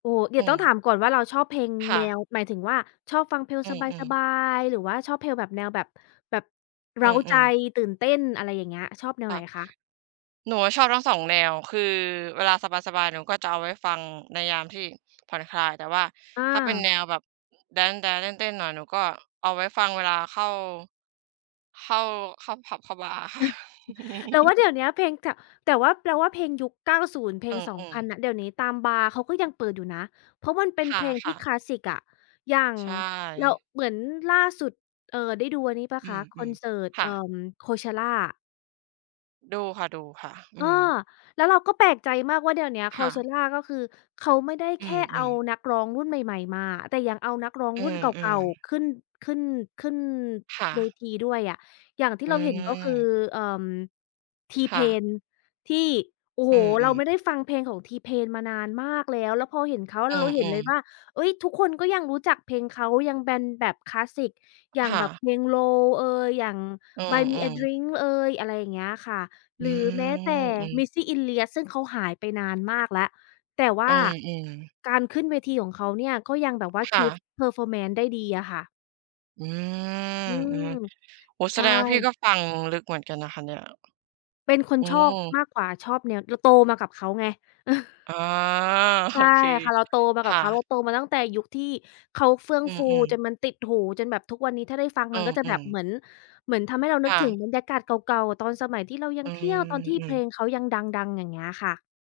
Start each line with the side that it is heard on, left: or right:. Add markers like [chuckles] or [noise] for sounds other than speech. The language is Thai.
left: โอ้ เดี
right: อ
left: ๋
right: ื
left: ยวต้อง
right: ม
left: ถามก่อนว่า เราชอบเพลง
right: ค่
left: แน
right: ะ
left: ว หมายถึงว่า ชอบฟังเพลง
right: อื
left: ส
right: ม ๆ
left: บาย ๆ หรือว่าชอบเพลง แบบแนวแบบ แบบเ
right: อ
left: ร
right: ื
left: ้าใจ
right: ม ๆ
left: ตื่นเต้นอะไรอย่างเงี้ย ชอบแนว
right: ค
left: ไ
right: ่
left: หน
right: ะ
left: คะ?
right: หนูอะชอบทั้ง 2 แนว คือเวลาสบาย ๆ หนูก็จะเอาไว้ฟังในยามที่ผ่อนคลาย แต่ว่า
left: อ
right: ถ้าเป็น
left: า
right: แนวแบบแดนซ์ ๆ เต้น ๆ หน่อย หนูก็เอาไว้ฟังเวลาเข้า เข้า เข้าผับบาร์อะค่ะ
left: [chuckles] เราว่า
right: [chuckles]
left: เดี๋ยวเนี้ยเพลง ก แต่ว่าเราว่าเพลงยุค 90 เพล
right: อ
left: ง สอง
right: ื
left: พ
right: อ
left: ัน
right: ๆ
left: น่ะ เดี๋ยวนี้ตามบาร์เขาก็ยังเปิดอยู่นะ เพราะมันเป็น
right: ค
left: เพลงที
right: ่
left: ่
right: ะ
left: ค
right: ๆ
left: ลาสสิกอะ อย่าง
right: ใช
left: เรา
right: ่
left: เหมือนล่าสุด เออ ได้ดูอันนี้เปล่า
right: อ
left: ค
right: ื
left: ะ? คอน
right: ม
left: เสิร์ต
right: ๆ ค
left: เอ
right: ่
left: ่
right: ะ
left: อ Coachella
right: ดูค่ะ ดูค่ะ อ
left: เอ
right: ื
left: อ
right: ม
left: แล้วเราก็แปลกใจมากว่า เดี๋ยวเนี้ย
right: ค่ะ
left: Coachella ก็คือเขาไม่ได้
right: อ
left: แ
right: ื
left: ค่เอา
right: ม ๆ
left: นักร้องรุ่นใหม่ ๆ มา แต่ยังเอานักร้อง
right: อื
left: รุ่นเก่า
right: ม ๆ
left: ๆ ขึ้น ขึ้น ขึ้น
right: ค่
left: เว
right: ะ
left: ทีด้วยอะ อย่างที่
right: อื
left: เราเห็นก็คือ
right: ม
left: เอิ่ม
right: ค่ะ
left: T-Pain ที่ โอ้โ
right: อ
left: ฮ
right: ื
left: เรา
right: ม
left: ไ
right: ๆ
left: ม่ได้ฟังเพลงของ T-Pain มานานมากแล้ว แล้วพอเห็นเขา
right: อ
left: แล
right: ื
left: ้วเราเห็นเ
right: ม
left: ลย
right: ๆ
left: ว่า เอ๊ย ทุกคนก็ยังรู้จักเพลงเขายังแบนแบบคลาสสิก อย่า
right: ค
left: ง
right: ่
left: แบ
right: ะ
left: บเพลง Low เอย อย่าง
right: อื
left: ฺBuy me a
right: ม ๆ
left: drink เอย อะไรอย่างเงี้ยค่ะ
right: อ
left: ห
right: ื
left: รือแม้แต
right: ม
left: ่
right: อืม
left: Missy Elliott ซึ่งเขาหายไปนานมากแล้ว แต่ว
right: อื
left: ่า
right: ม ๆ
left: การขึ้นเวทีของเขาเนี่ยก็ยังแบบว่า
right: ค่
left: keep
right: ะ
left: performance ได้ดีอะค่ะ
right: อืม
left: อื
right: อื
left: ม
right: ม โอ้โฮ
left: ใ
right: แ
left: ช
right: สดงว่าพี่
left: ่
right: ก็ฟังลึกเหมือนกันนะคะเนี่ย
left: เป็นคน
right: อื
left: ชอบ
right: ม
left: มากกว่าชอบแนว เราโตมากับเขาไง เออ
right: อ๋อ
left: ใช
right: โอ
left: ่
right: เค
left: ค่ะ เราโตมา
right: ค
left: กับ
right: ่
left: เขา เรา
right: ะ
left: โตมาตั้งแต่ยุคที่เขาเฟื่อง
right: อื
left: ฟู
right: ม
left: จ
right: ๆ
left: นมันติดหู จนแบบทุกวันนี้ ถ้าได้ฟัง
right: อ
left: มันก็จะ
right: ื
left: แบบ
right: ม ๆ
left: เหมือน เหมือนทำให้เราน
right: ค
left: ึก
right: ่
left: ถึ
right: ะ
left: งบรรยากาศเก่า ๆ ตอนสมัยที่เรายั
right: อื
left: งเที
right: ม
left: ่ยว ตอนที่
right: อื
left: เพล
right: ม
left: งเขายังดัง ๆ อย่างเงี้ยอะค่ะ